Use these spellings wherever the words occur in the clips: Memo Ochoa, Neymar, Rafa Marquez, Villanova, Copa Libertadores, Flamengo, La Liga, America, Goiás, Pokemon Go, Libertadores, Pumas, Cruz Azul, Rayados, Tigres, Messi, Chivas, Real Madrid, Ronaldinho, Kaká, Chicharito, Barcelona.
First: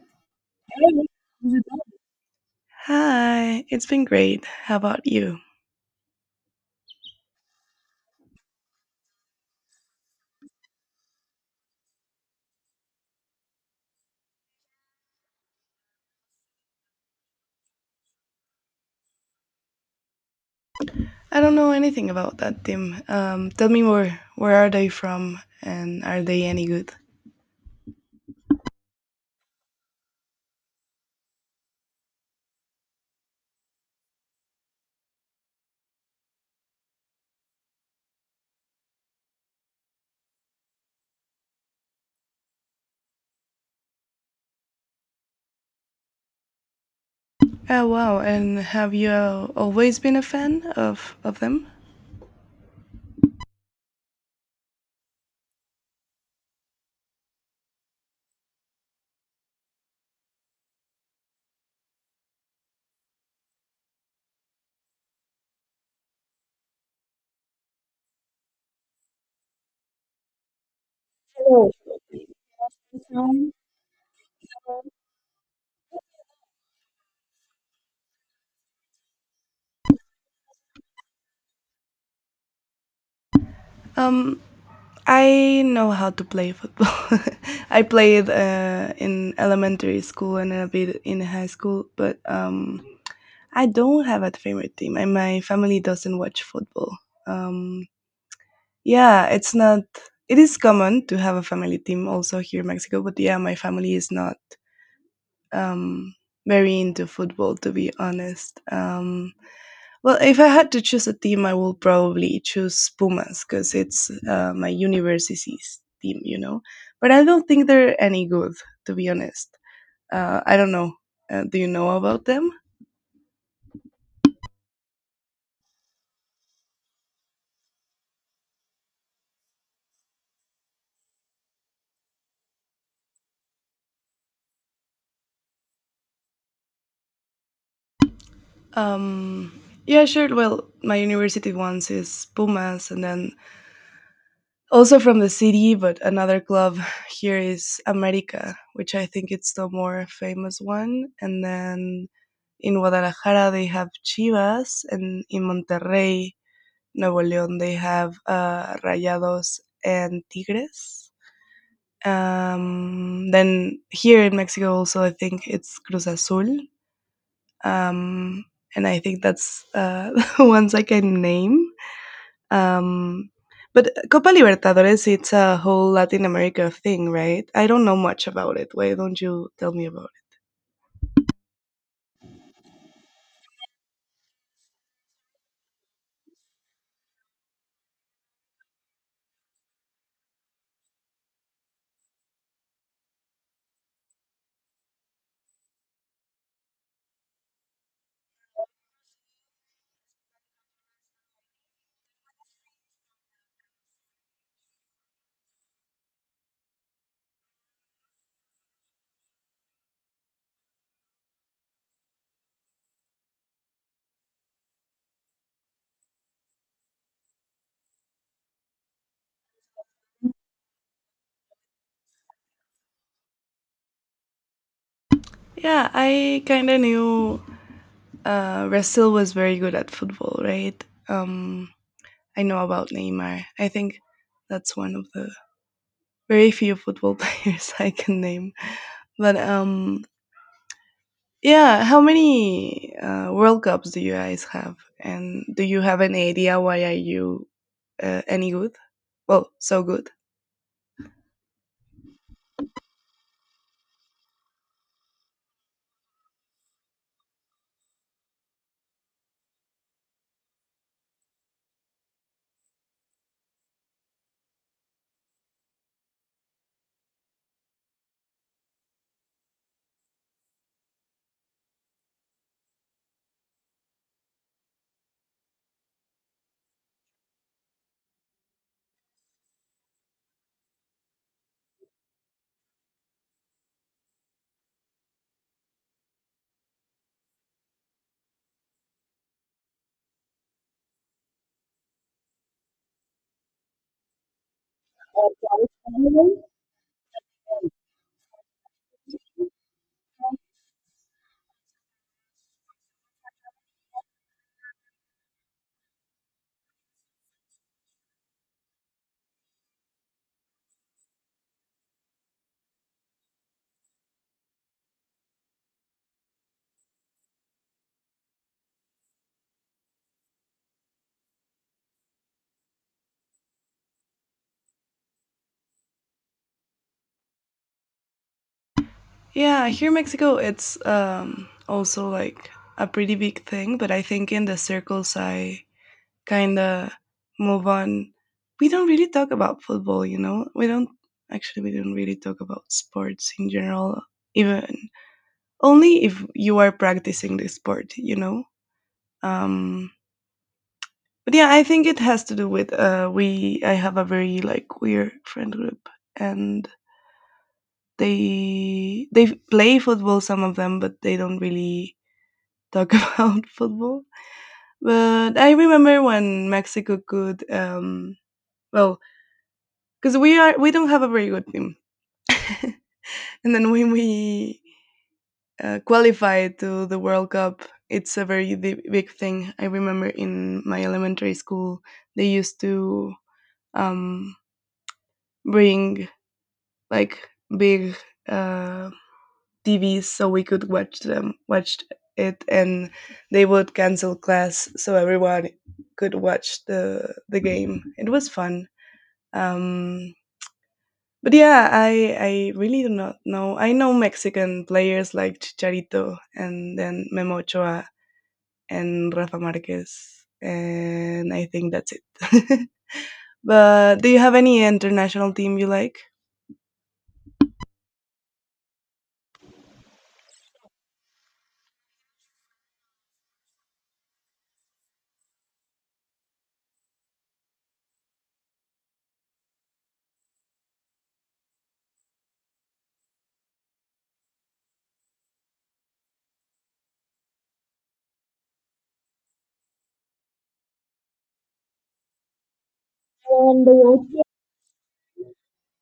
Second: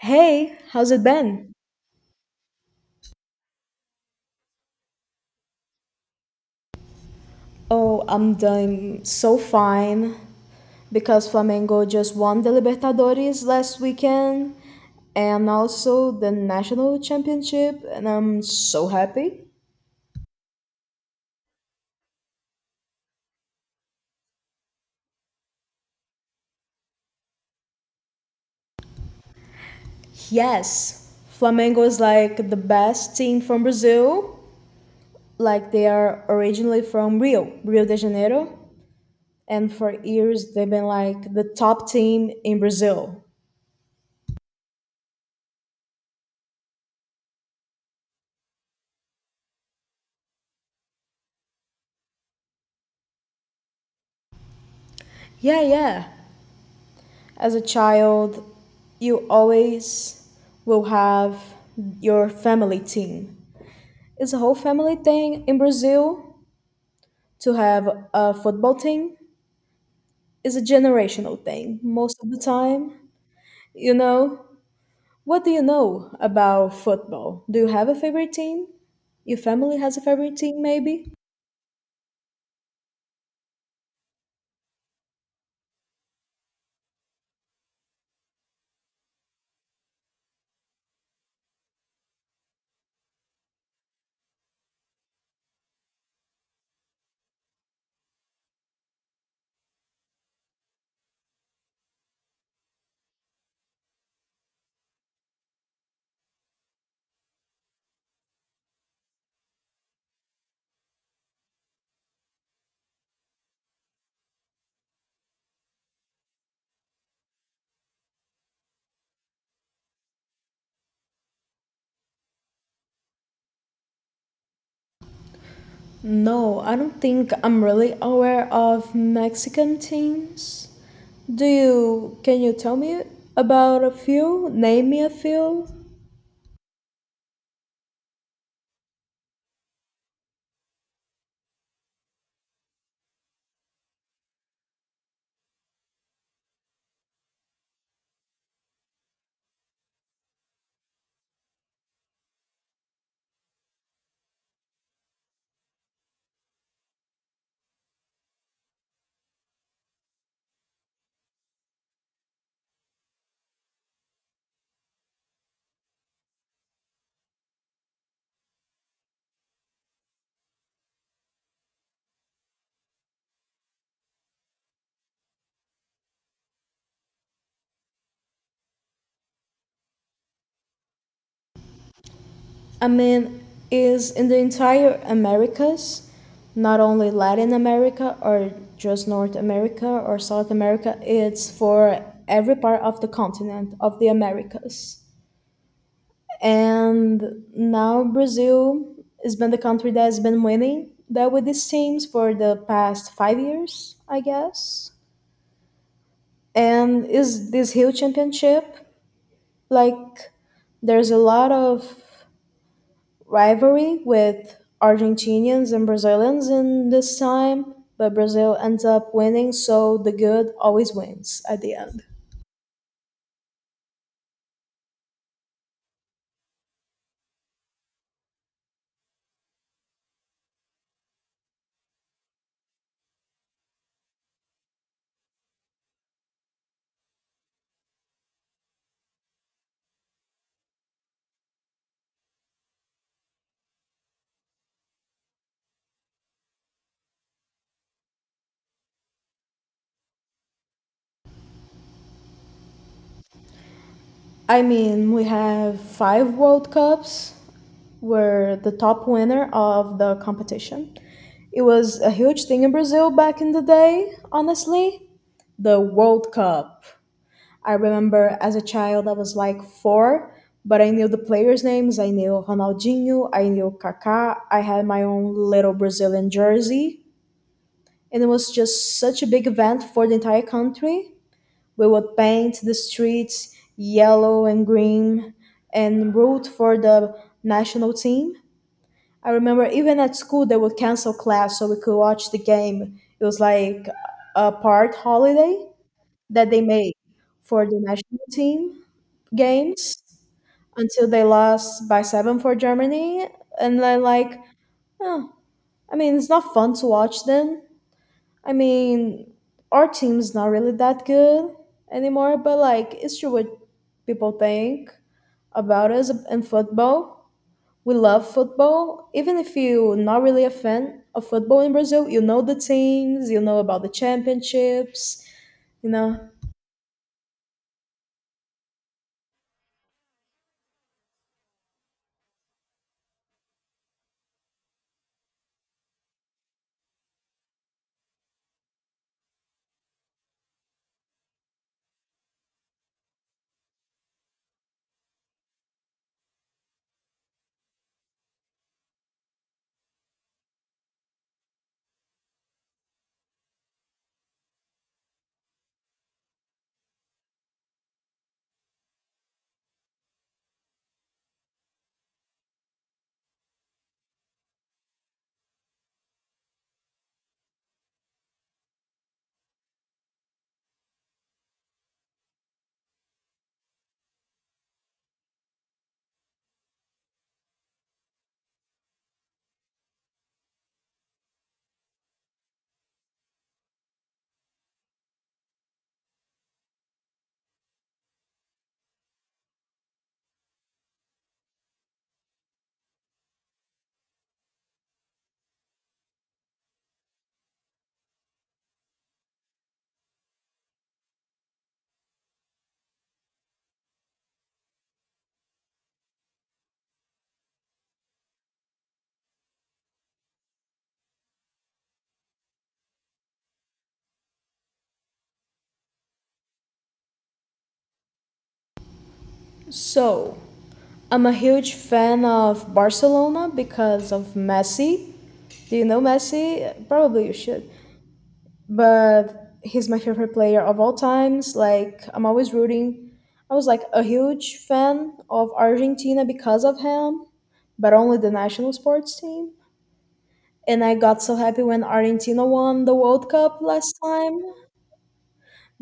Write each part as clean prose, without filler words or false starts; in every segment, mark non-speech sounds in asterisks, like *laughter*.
Hey, how's it been? Hi, it's been great. How about you? Oh, I'm doing so fine because Flamengo just won the Libertadores last weekend and also the national championship, and I'm so happy. I don't know anything about that team. Tell me more. Where are they from, and are they any good? Yes, Flamengo is like the best team from Brazil. Like they are originally from Rio, Rio de Janeiro, and for years they've been like the top team in Brazil. Oh wow! And have you always been a fan of them? Yeah, yeah. As a child, you always will have your family team. It's a whole family thing in Brazil to have a football team. It's a generational thing most of the time. You know, what do you know about football? Do you have a favorite team? Your family has a favorite team, maybe? Um, I know how to play football. *laughs* I played in elementary school and a bit in high school, but I don't have a favorite team, and my family doesn't watch football. Um, Yeah, it's not. It is common to have a family team also here in Mexico, but yeah, my family is not um, very into football, to be honest. Well, if I had to choose a team, I will probably choose Pumas because it's my university's team, But I don't think they're any good, to be honest. I don't know. Do you know about them? No, I don't think I'm really aware of Mexican teams. Do you can you tell me about a few? Name me a few. Um, yeah, sure. Well, my university ones is Pumas, and then also from the city, but another club here is America, which I think it's the more famous one. And then in Guadalajara they have Chivas, and in Monterrey, Nuevo León, they have Rayados and Tigres. Then here in Mexico, also I think it's Cruz Azul, um, and I think that's *laughs* the ones I can name. Um, but Copa Libertadores, it's a whole Latin America thing, right? I don't know much about it. Why don't you tell me about I mean, is in the entire Americas, not only Latin America or just North America or South America, it's for every part of the continent of the Americas. And now Brazil has been the country that has been winning that with these teams for the past 5 years, I guess. And is this Rio Championship like there's a lot of rivalry with Argentinians and Brazilians in this time, but Brazil ends up winning, so the good always wins at the end. it? Yeah, I kind of knew Brazil was very good at football, right? Um, I know about Neymar. I think that's one of the very few football *laughs* players I can name. But yeah, how many World Cups do you guys have? And do you have an idea why are you any good? Well, so good. I mean, we have five World Cups, were the top winner of the competition. It was a huge thing in Brazil back in the day, honestly. The World Cup. I remember as a child, I was like four, but I knew the players' names. I knew Ronaldinho, I knew Kaká. I had my own little Brazilian jersey. And it was just such a big event for the entire country. We would paint the streets yellow and green and root for the national team. I remember even at school they would cancel class so we could watch the game. It was like a part holiday that they made for the national team games until they lost by seven for Germany. And then like, oh, I mean, it's not fun to watch them. I mean, our team's not really that good anymore, but like, it's true what people think about us in football, we love football. Even if you're not really a fan of football in Brazil, you know the teams, you know about the championships, you know. Yeah, here in Mexico, it's also like a pretty big thing, but I think in the circles I kind of move on. We don't really talk about football, you know? We don't actually, we don't really talk about sports in general, even only if you are practicing the sport, you know? Um, but yeah, I think it has to do with I have a very like queer friend group and they play football some of them but they don't really talk *laughs* about football. But I remember when Mexico could, well, because we don't have a very good team, and then when we qualified to the World Cup, it's a very big thing. I remember in my elementary school, they used to um, bring like big. Uh, TV so we could watch them watch it and they would cancel class so everyone could watch the game. It was fun. Um but yeah, I really do not know. I know Mexican players like Chicharito and then Memo Ochoa and Rafa Marquez and I think that's it. *laughs* But do you have any international team you like? So, I'm a huge fan of Barcelona because of Messi. Do you know Messi? Probably you should. But he's my favorite player of all times. Like, I'm always rooting. I was like a huge fan of Argentina because of him, but only the national sports team. And I got so happy when Argentina won the World Cup last time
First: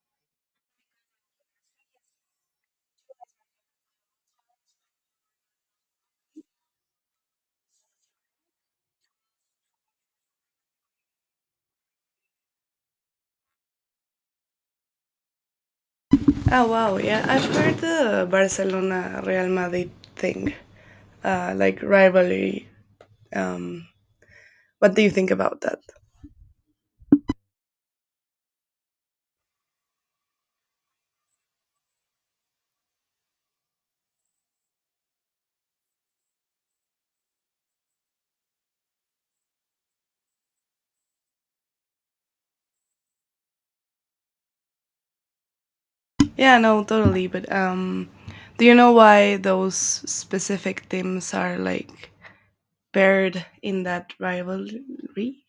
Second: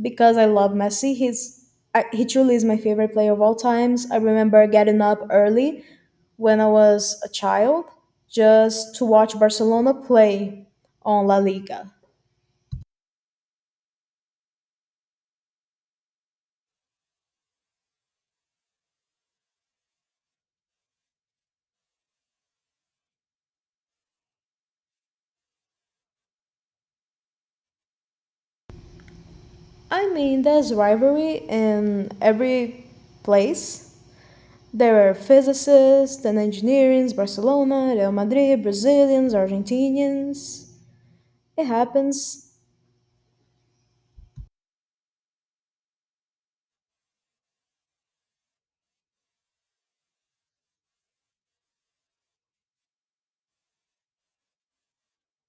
because I love Messi. He truly is my favorite player of all times. I remember getting up early when I was a child just to watch Barcelona play on La Liga. Oh wow, yeah, I've heard the Barcelona Real Madrid thing. Like rivalry. Um, what do you think about that? I mean, there's rivalry in every place. There are physicists and engineers, Barcelona, Real Madrid, Brazilians, Argentinians. It happens. Yeah, no, totally. But do you know why those specific teams are like paired in that rivalry?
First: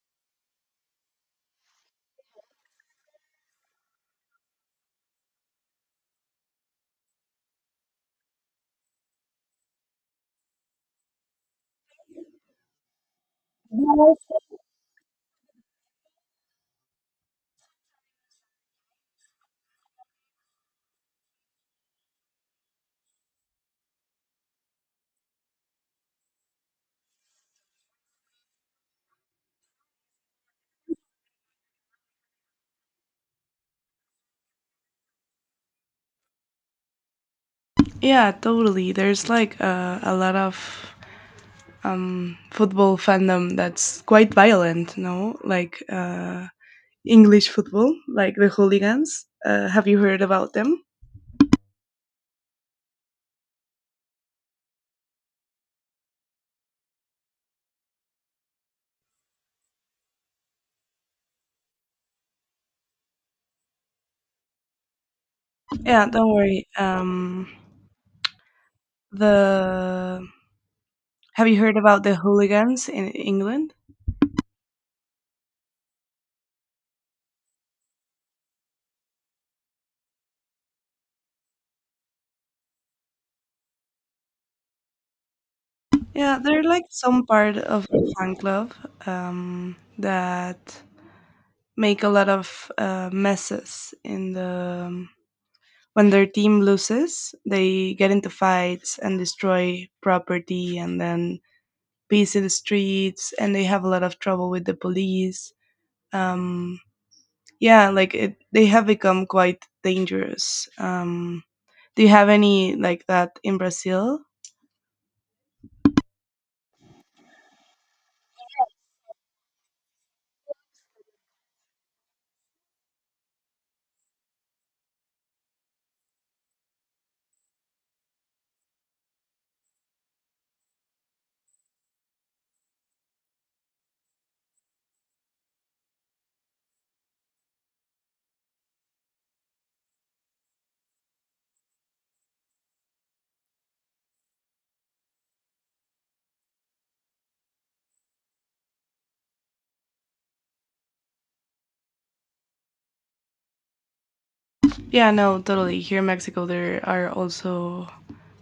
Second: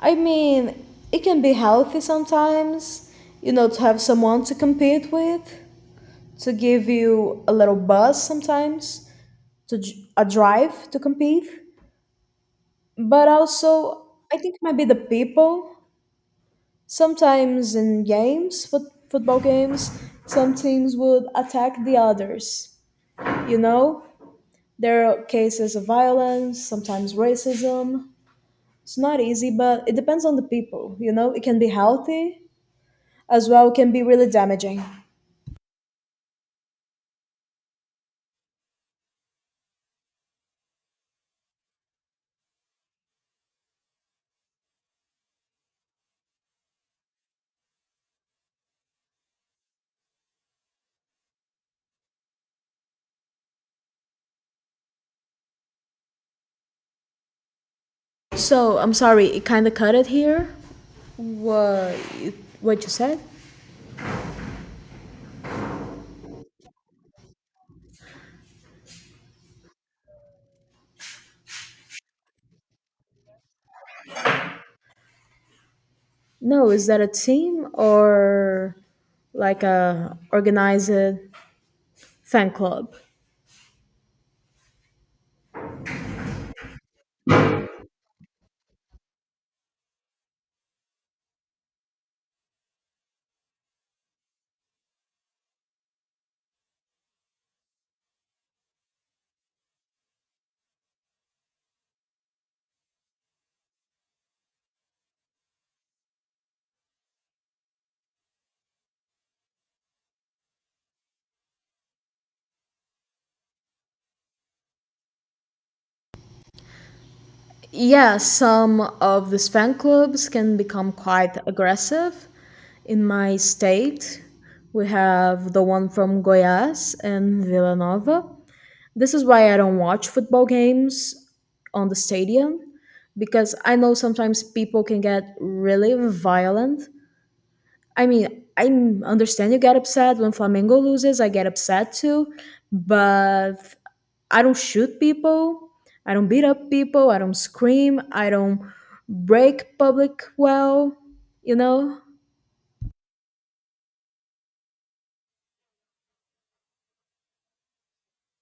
I mean, it can be healthy sometimes, to have someone to compete with, to give you a little buzz sometimes, to a drive to compete. But also, I think it might be the people. Sometimes in games, football games, some teams would attack the others. You know, there are cases of violence, sometimes racism. It's not easy, but it depends on the people. It can be healthy as well, can be really damaging. Yeah, totally. There's like a lot of football fandom that's quite violent, no? Like English football, like the hooligans. Have you heard about them? So I'm sorry, it kind of cut it here. What what you said? Yeah, don't worry. The Have you heard about the hooligans in England? No, is that a team or like a organized fan club? Yeah, they're like some part of a fan club that make a lot of messes in the when their team loses. They get into fights and destroy property, and then peace in the streets, and they have a lot of trouble with the police. Um, yeah, like it, they have become quite dangerous. Do you have any like that in Brazil? Yeah, some of these fan clubs can become quite aggressive. In my state, we have the one from Goiás and Villanova. This is why I don't watch football games on the stadium because I know sometimes people can get really violent. I mean, I understand you get upset when Flamengo loses, I get upset too, but I don't shoot people, I don't beat up people, I don't scream, I don't break public, well, you know? Yeah, no, totally. Here in Mexico, there are also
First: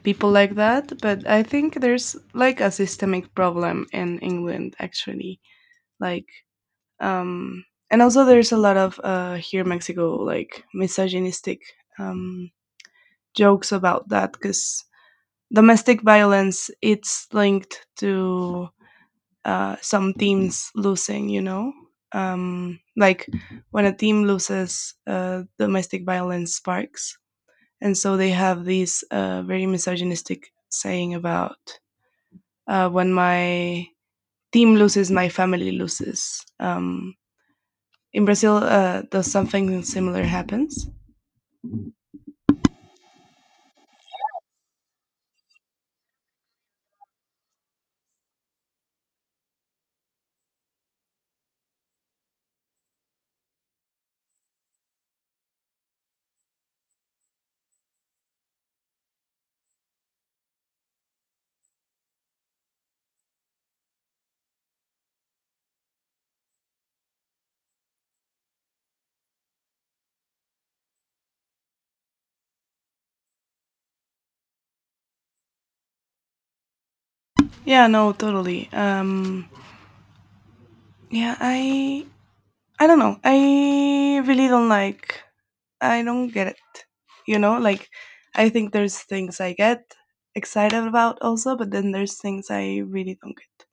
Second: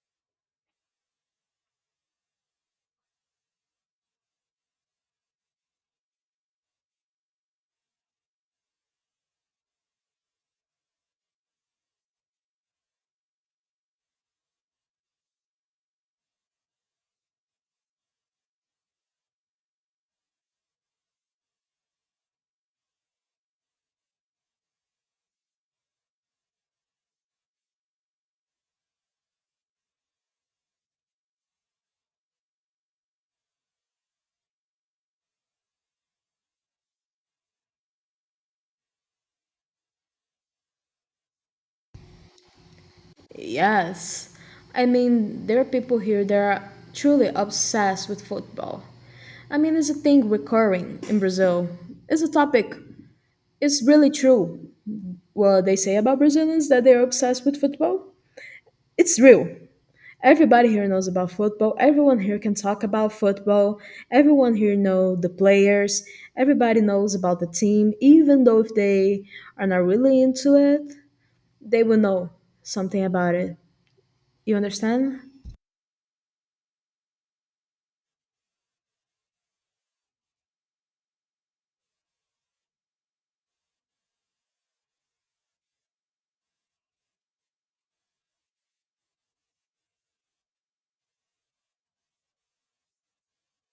people like that, but I think there's like a systemic problem in England, actually. Like, um, and also there's a lot of here in Mexico, like misogynistic um, jokes about that because domestic violence it's linked to some teams losing, you know. Like when a team loses, domestic violence sparks and so they have these very misogynistic saying about when my team loses, my family loses. In Brazil, does something similar happens? Yes. I mean, there are people here that are truly obsessed with football. I mean, it's a thing recurring in Brazil. It's a topic. It's really true. What they say about Brazilians, that they're obsessed with football, it's real. Everybody here knows about football. Everyone here can talk about football. Everyone here know the players. Everybody knows about the team. Even though if they are not really into it, they will know something about it. You understand? Yeah, no, totally. Yeah, I don't know. I really don't like. I don't get it. You know, like I think there's things I get excited about also, but then there's things I really don't get.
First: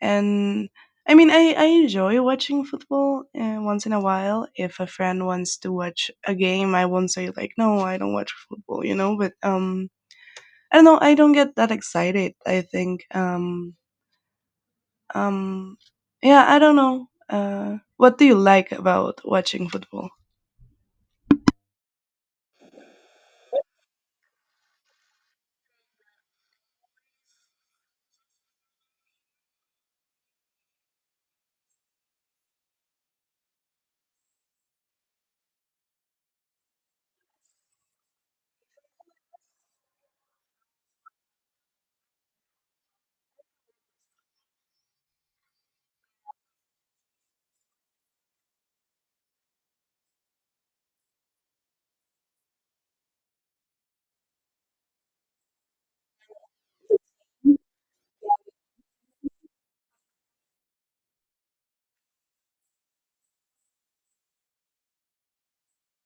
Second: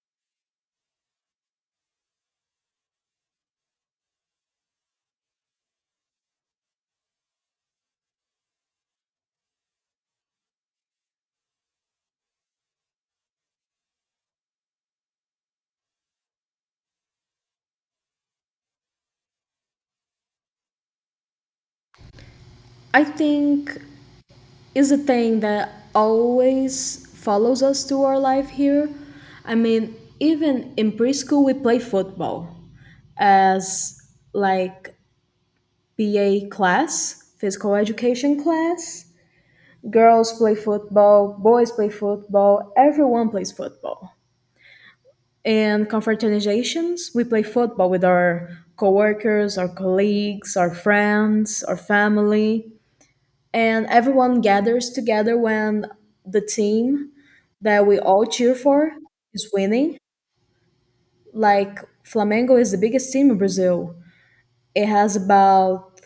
And I mean, I enjoy watching football once in a while. If a friend wants to watch a game, I won't say like, no, I don't watch football, you know. But I don't know. I don't get that excited. I think um yeah, I don't know. What do you like about watching football? I think is a thing that always follows us through our life here. I mean, even in preschool, we play football as like BA class, physical education class. Girls play football, boys play football, everyone plays football. In confraternizations, we play football with our coworkers, our colleagues, our friends, our family. And everyone gathers together when the team that we all cheer for is winning. Like Flamengo is the biggest team in Brazil. It has about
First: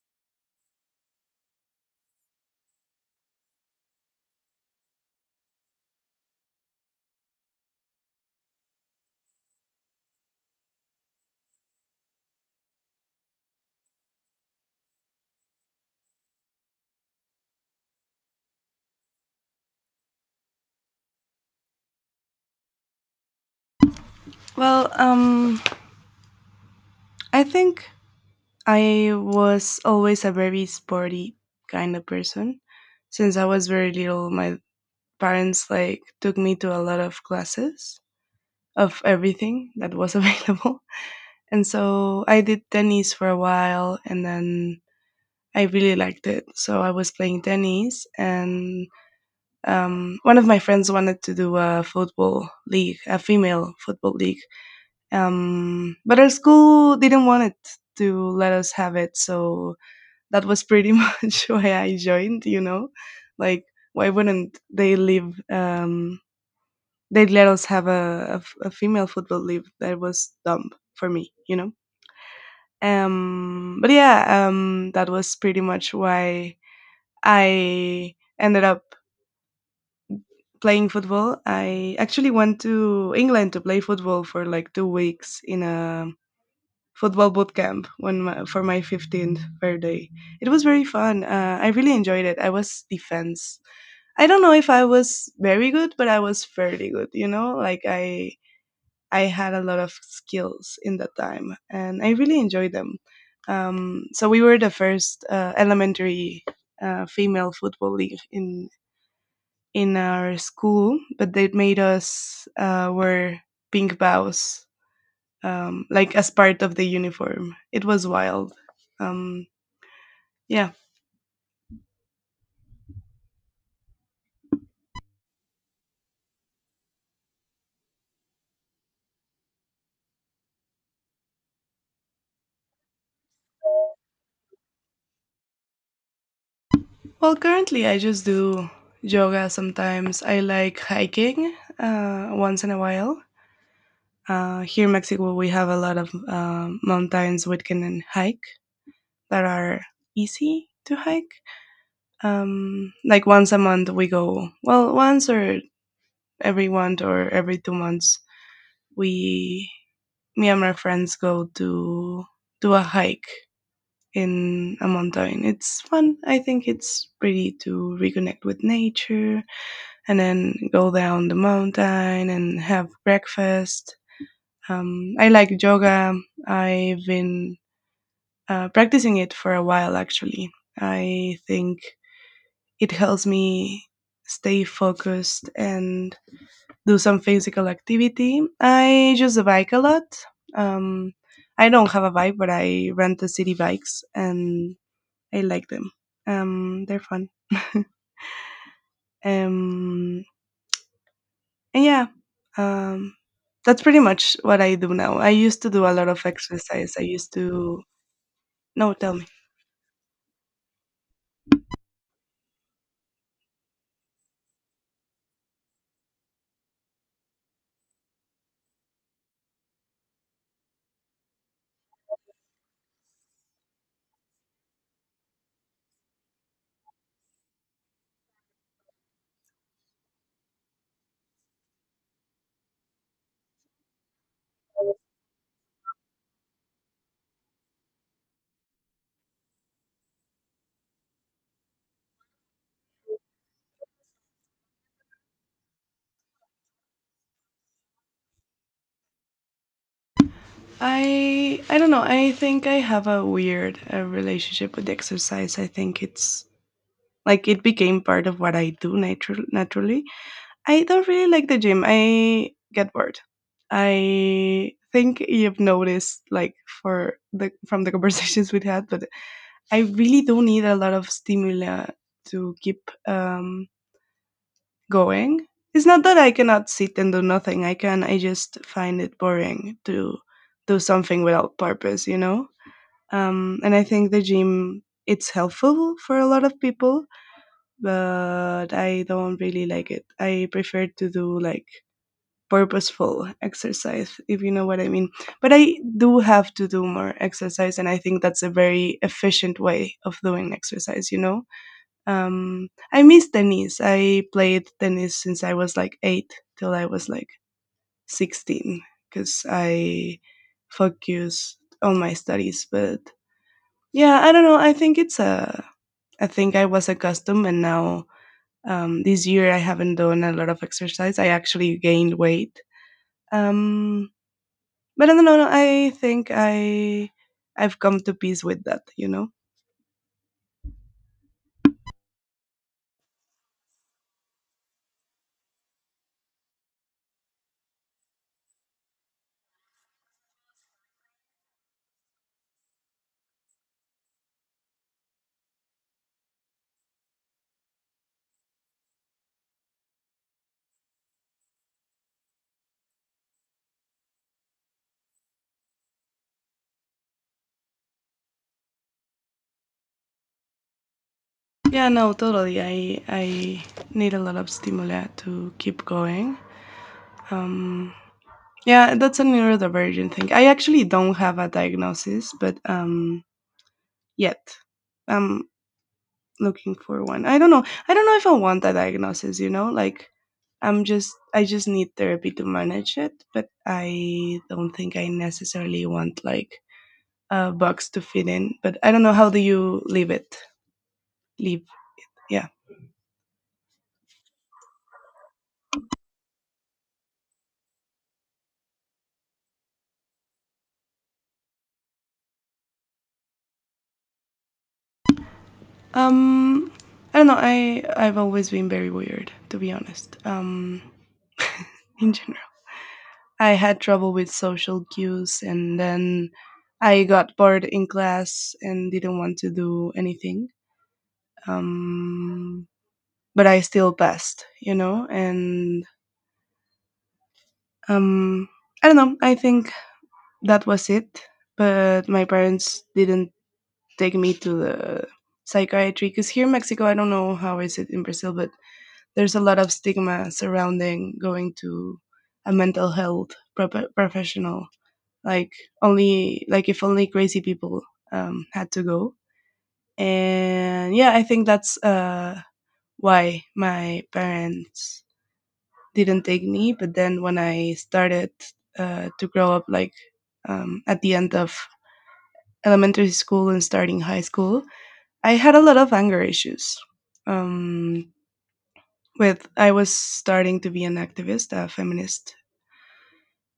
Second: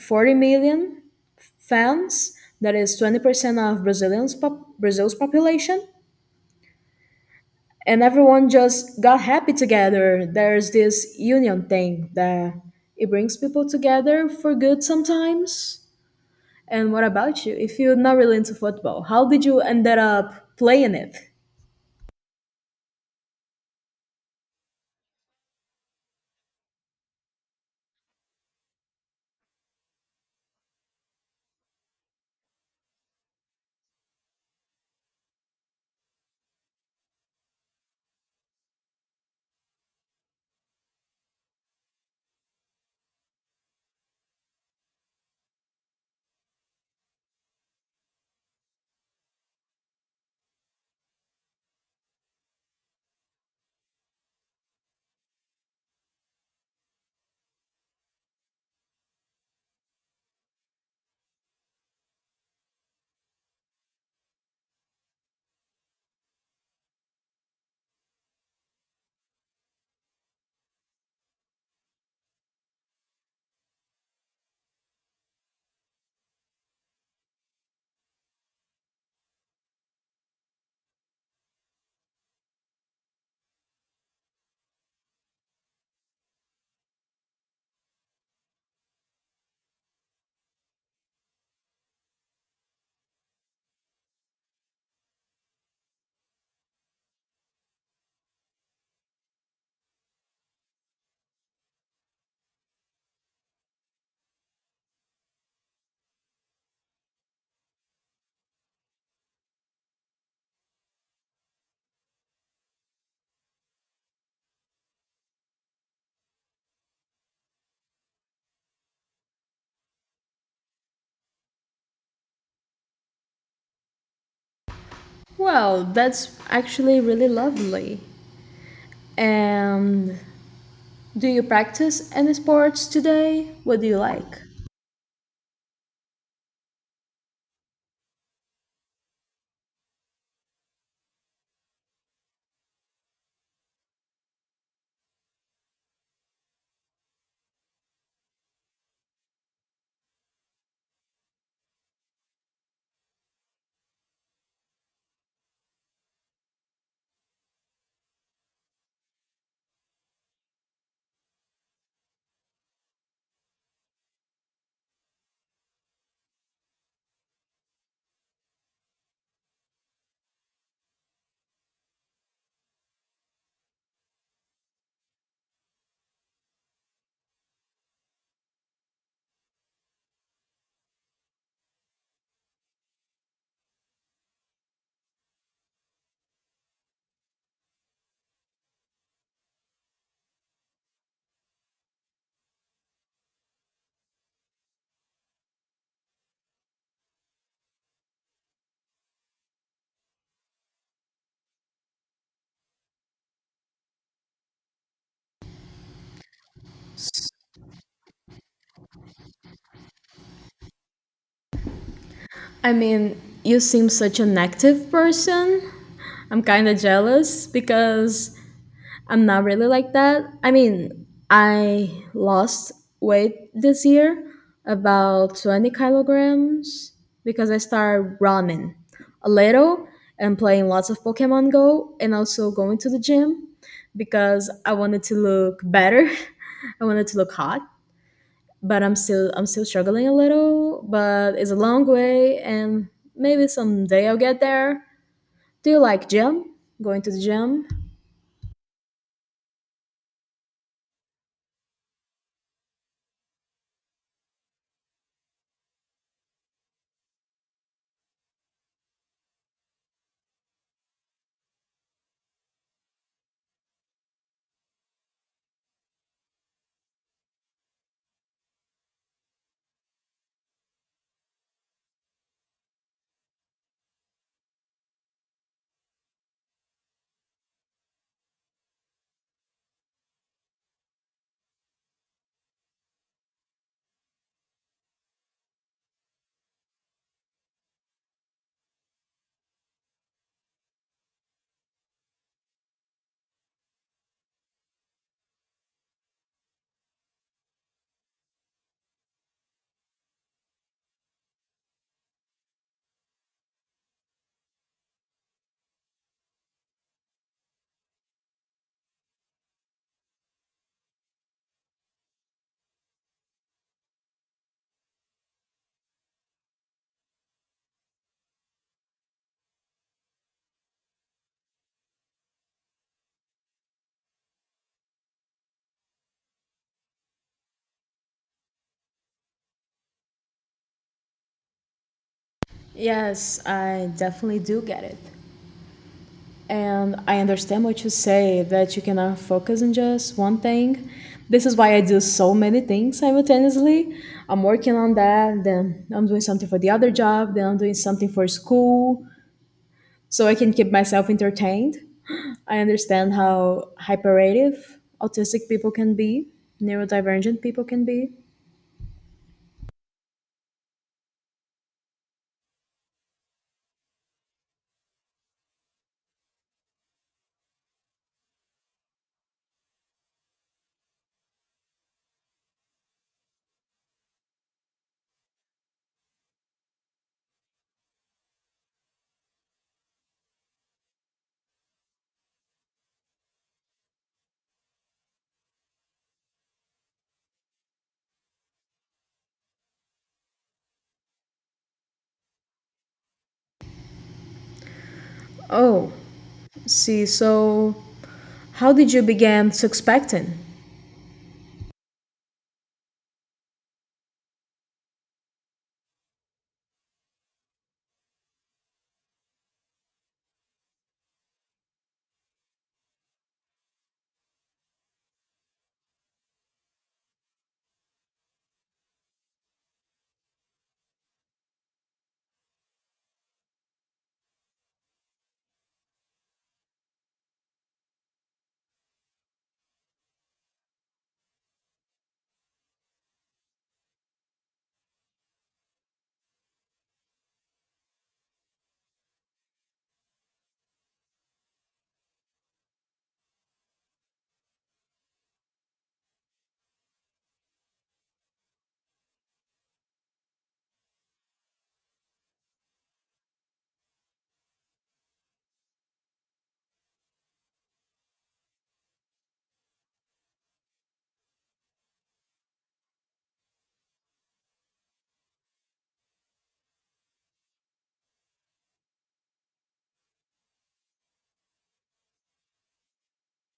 40 million fans. That is 20% of Brazil's population. And everyone just got happy together. There's this union thing that it brings people together for good sometimes. And what about you? If you're not really into football, how did you ended up playing it? Well, I think I was always a very sporty kind of person. Since I was very little, my parents like took me to a lot of classes of everything that was *laughs* available. And so I did tennis for a while and then I really liked it. So I was playing tennis and one of my friends wanted to do a football league, a female football league. But our school didn't want it to let us have it. So that was pretty *laughs* much why I joined, you know, like why wouldn't they leave they'd let us have a female football league that was dumb for me, you know. But yeah, that was pretty much why I ended up playing football. I actually went to England to play football for like 2 weeks in a football boot camp for my 15th birthday. It was very fun. I really enjoyed it. I was defense. I don't know if I was very good but I was fairly good, you know, like I had a lot of skills in that time, and I really enjoyed them. So we were the first elementary female football league in our school, but they made us wear pink bows, like as part of the uniform. It was wild. Um, yeah. Well, that's actually really lovely. And do you practice any sports today? What do you like? Well, currently I just do yoga sometimes. I like hiking once in a while. Here in Mexico, we have a lot of mountains we can hike that are easy to hike. Like once a month, we go, well, once or every month or every 2 months, we, me and my friends go to do a hike in a mountain. It's fun. I think it's pretty to reconnect with nature and then go down the mountain and have breakfast. I like yoga. I've been practicing it for a while, actually. I think it helps me stay focused and do some physical activity. I use a bike a lot. Um, i don't have a bike but I rent the city bikes and I like them. They're fun. *laughs* um, and yeah, um, that's pretty much what I do now. I used to do a lot of exercise. I used to— no, tell me. I mean, you seem such an active person. I'm kind of jealous because I'm not really like that. I mean, I lost weight this year, about 20 kilograms, because I started running a little and playing lots of Pokemon Go and also going to the gym because I wanted to look better. *laughs* I wanted to look hot, but I'm still struggling a little, but it's a long way and maybe someday I'll get there. Do you like gym? Going to the gym? I don't know. I think I have a weird relationship with exercise. I think it's like it became part of what I do naturally. I don't really like the gym. I get bored. I think you've noticed like for the from the *laughs* conversations we had, but I really do need a lot of stimuli to keep going. It's not that I cannot sit and do nothing. I can. I just find it boring to do something without purpose, you know? And I think the gym it's helpful for a lot of people, but I don't really like it. I prefer to do like purposeful exercise, if you know what I mean. But I do have to do more exercise, and I think that's a very efficient way of doing exercise. You know, I miss tennis. I played tennis since I was like 8 till I was like 16 because I focused on my studies, but yeah, I don't know. I think it's a. I think I was accustomed, and now this year I haven't done a lot of exercise. I actually gained weight, um, but I don't know. I think I've come to peace with that. You know. Yes, I definitely do get it. And I understand what you say that you cannot focus on just one thing. This is why I do so many things simultaneously. I'm working on that, then I'm doing something for the other job, then I'm doing something for school so I can keep myself entertained. *gasps* I understand how hyperactive autistic people can be, neurodivergent people can be. Yeah, no, totally. I need a lot of stimuli to keep going. Um, yeah, that's a neurodivergent thing. I actually don't have a diagnosis, but yet. Um, looking for one. I don't know. I don't know if I want that diagnosis, you know? Like I just need therapy to manage it, but I don't think I necessarily want like a box to fit in. But I don't know how do you leave it? Leave. Yeah. Oh, see, so how did you begin suspecting? Um I don't know. I I've always been very weird, to be honest. *laughs* In general. I had trouble with social cues and then I got bored in class and didn't want to do anything um, but I still passed, you know. And um, I don't know. I think that was it. But my parents didn't take me to the psychiatry because here in Mexico, I don't know how is it in Brazil, but there's a lot of stigma surrounding going to a mental health professional. Like only like if only crazy people had to go. And yeah, I think that's why my parents didn't take me. But then when I started to grow up, like at the end of elementary school and starting high school, I had a lot of anger issues. Um, with I was starting to be an activist, a feminist,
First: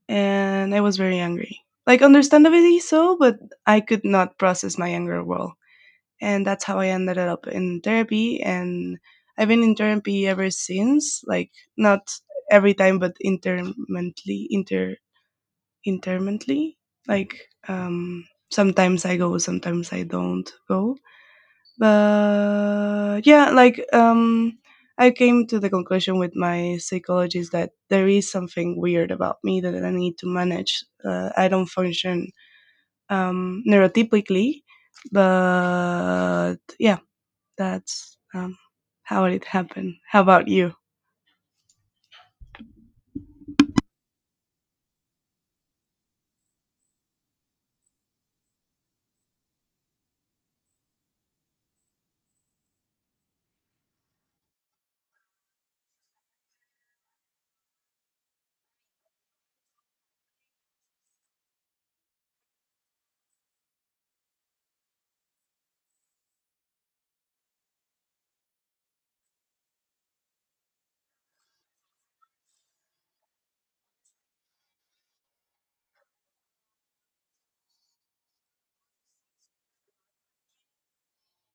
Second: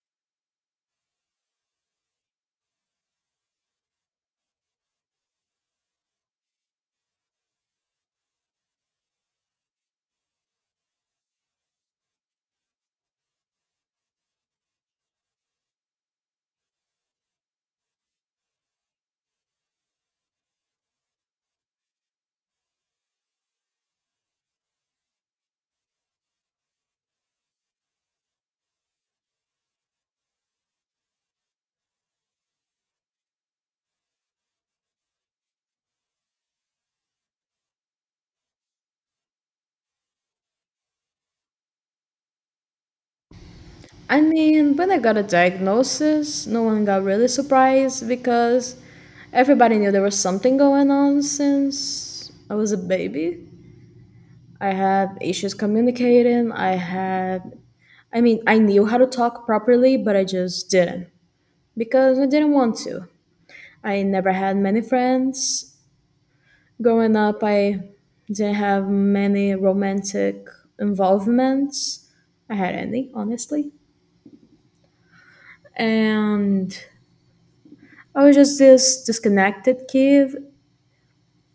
and I was very angry. Like understandably so, but I could not process my anger well, and that's how I ended up in therapy. And I've been in therapy ever since. Like not every time, but intermittently. Like um, sometimes I go, sometimes I don't go. But yeah, I came to the conclusion with my psychologist that there is something weird about me that I need to manage. I don't function neurotypically, but yeah, that's how it happened. How about you? I mean, when I got a diagnosis, no one got really surprised because everybody knew there was something going on since I was a baby. I had issues communicating. I had, I mean, I knew how to talk properly, but I just didn't because I didn't want to. I never had many friends. Growing up, I didn't have many romantic involvements. I had any, honestly. And I was just this disconnected kid,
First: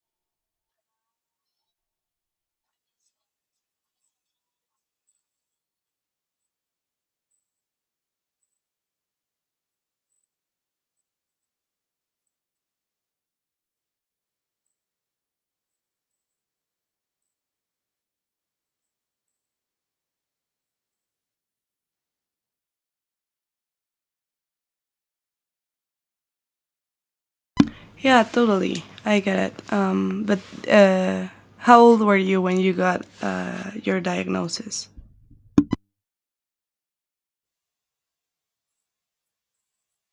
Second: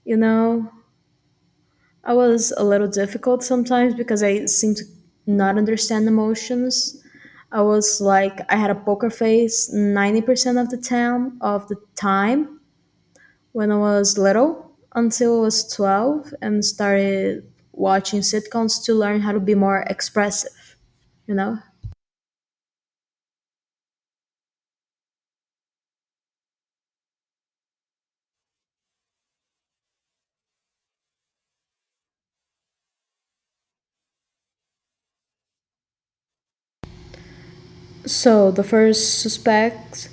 you know. I was a little difficult sometimes because I seemed to not understand emotions. I was like I had a poker face 90% of the time when I was little until I was 12 and started watching sitcoms to learn how to be more expressive, you know. Yeah, totally. I get it. But uh, how old were you when you got your diagnosis? So the first suspect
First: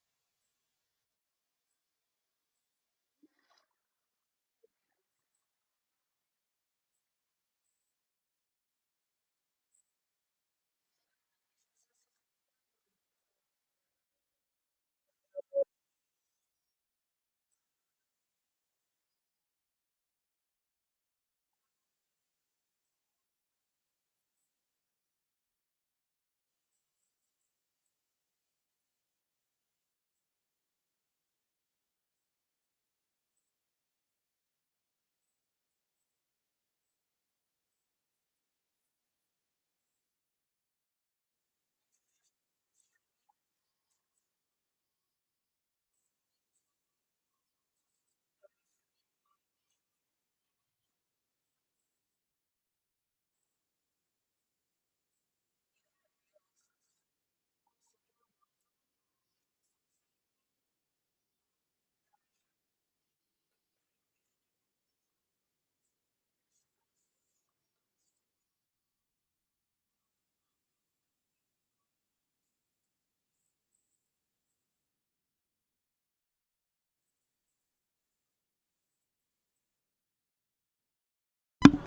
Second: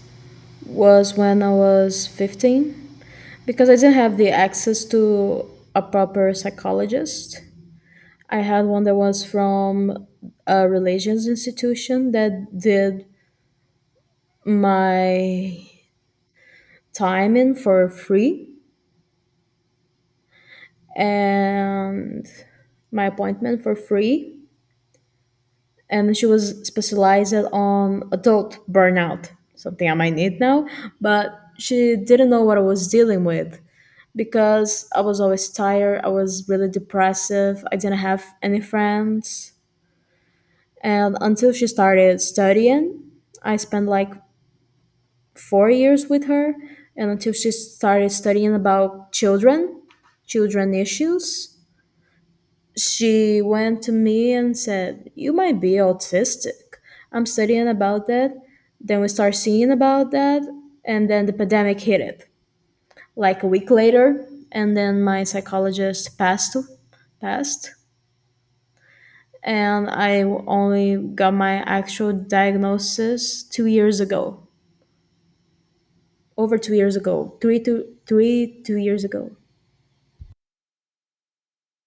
was when I was 15 because I didn't have the access to a proper psychologist. I had one that was from a relations institution that did my time in for free and my appointment for free. And she was specialized on adult burnout, something I might need now, but she didn't know what I was dealing with because I was always tired, I was really depressive, I didn't have any friends. And until she started studying, I spent like 4 years with her, and until she started studying about children issues, she went to me and said, you might be autistic. I'm studying about that. Then we start seeing about that, and then the pandemic hit it like a week later, and then my psychologist passed. And I only got my actual diagnosis 2 years ago, over 2 years ago, three to three two years ago.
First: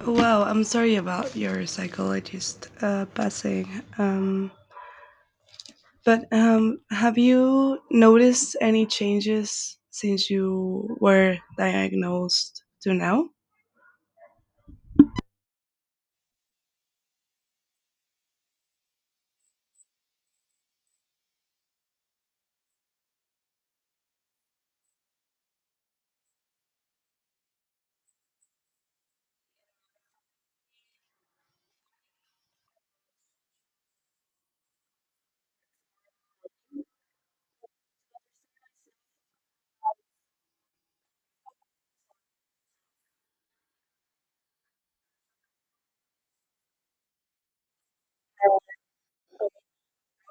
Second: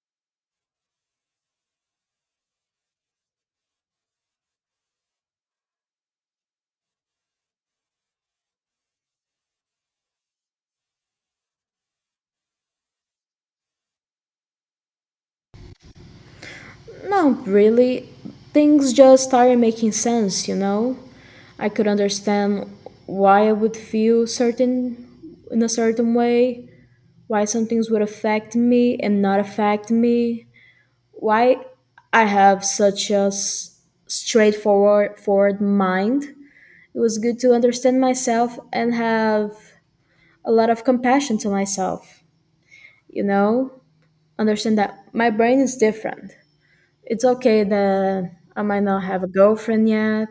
Wow, I'm sorry about your psychologist passing. Um, but have you noticed any changes since you were diagnosed to now? Not really. Things just started making sense, you know. I could understand why I would feel certain in a certain way, why some things would affect me and not affect me, why I have such a s- straightforward forward mind. It was good to understand myself and have a lot of compassion to myself, you know, understand that my brain is different. It's okay that I might not have a girlfriend yet.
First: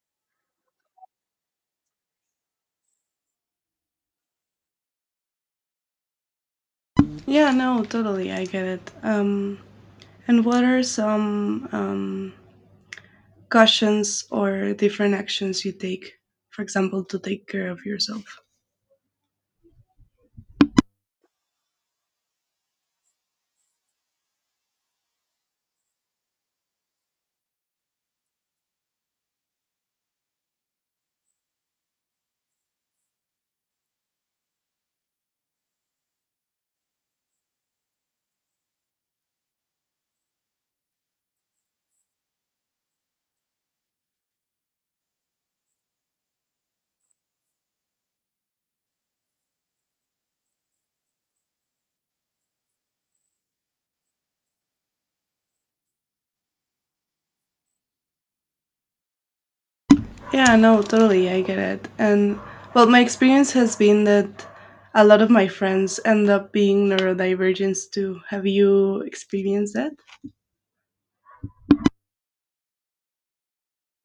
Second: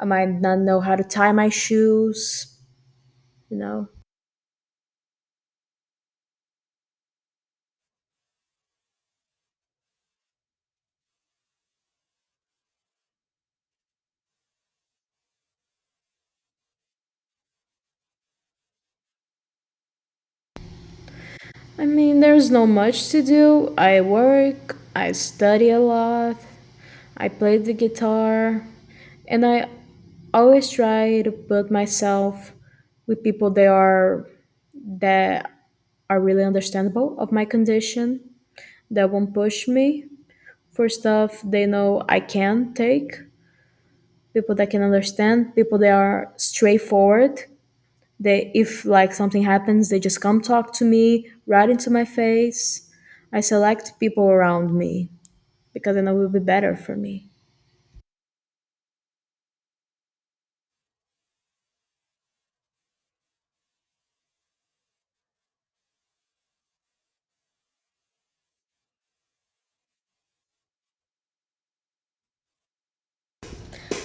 I might not know how to tie my shoes, you know. Yeah, no, totally. I get it. And what are some cautions or different actions you take, for example, to take care of yourself? I mean, there's not much to do. I work, I study a lot, I play the guitar, and I always try to put myself with people that are, that really understandable of my condition, that won't push me for stuff they know I can take, people that can understand, people that are straightforward, they, if like something happens, they just come talk to me right into my face. I select people around me because then it will be better for me. Yeah, no, totally, I get it. And well, my experience has been that a lot of my friends end up being neurodivergent too. Have you experienced that?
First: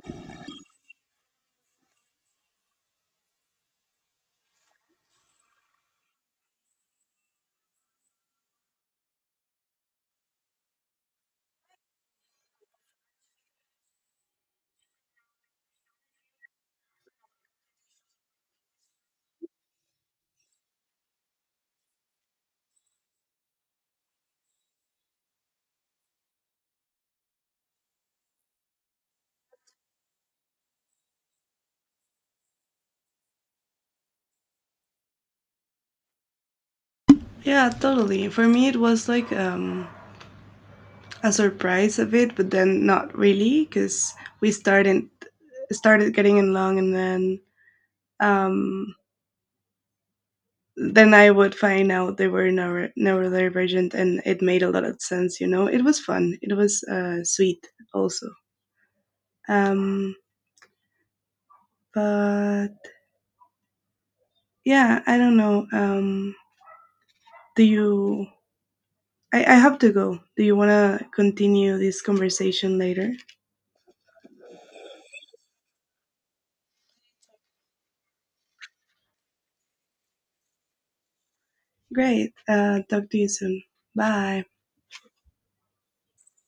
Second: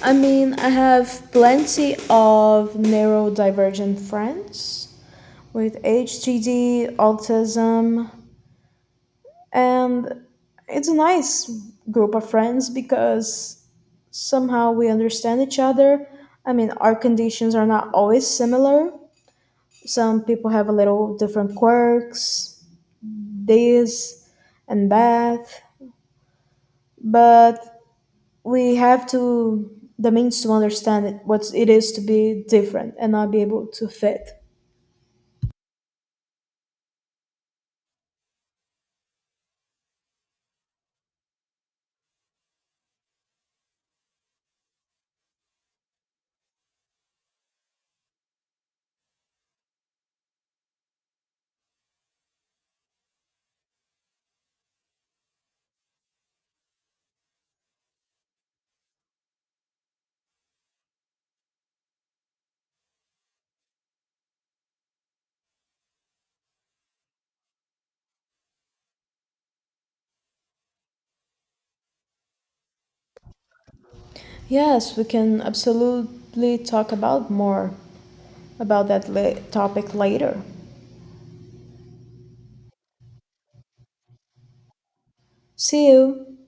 I mean, I have plenty of neurodivergent friends with HGD, autism, and it's a nice group of friends because somehow we understand each other. I mean, our conditions are not always similar, some people have a little different quirks, this and that, but we have to the means to understand it, what it is to be different and not be able to fit. Yeah, totally. For me, it was like a surprise a bit, but then not really, because we started started getting along, and um, then I would find out they were neurodivergent, and it made a lot of sense. You know, it was fun. It was sweet, also. Um, but Yeah, I don't know. Do you? I have to go. Do you want to continue this conversation later? Yes, we can absolutely talk about more about that topic later. Great. Talk to you soon. Bye. See you.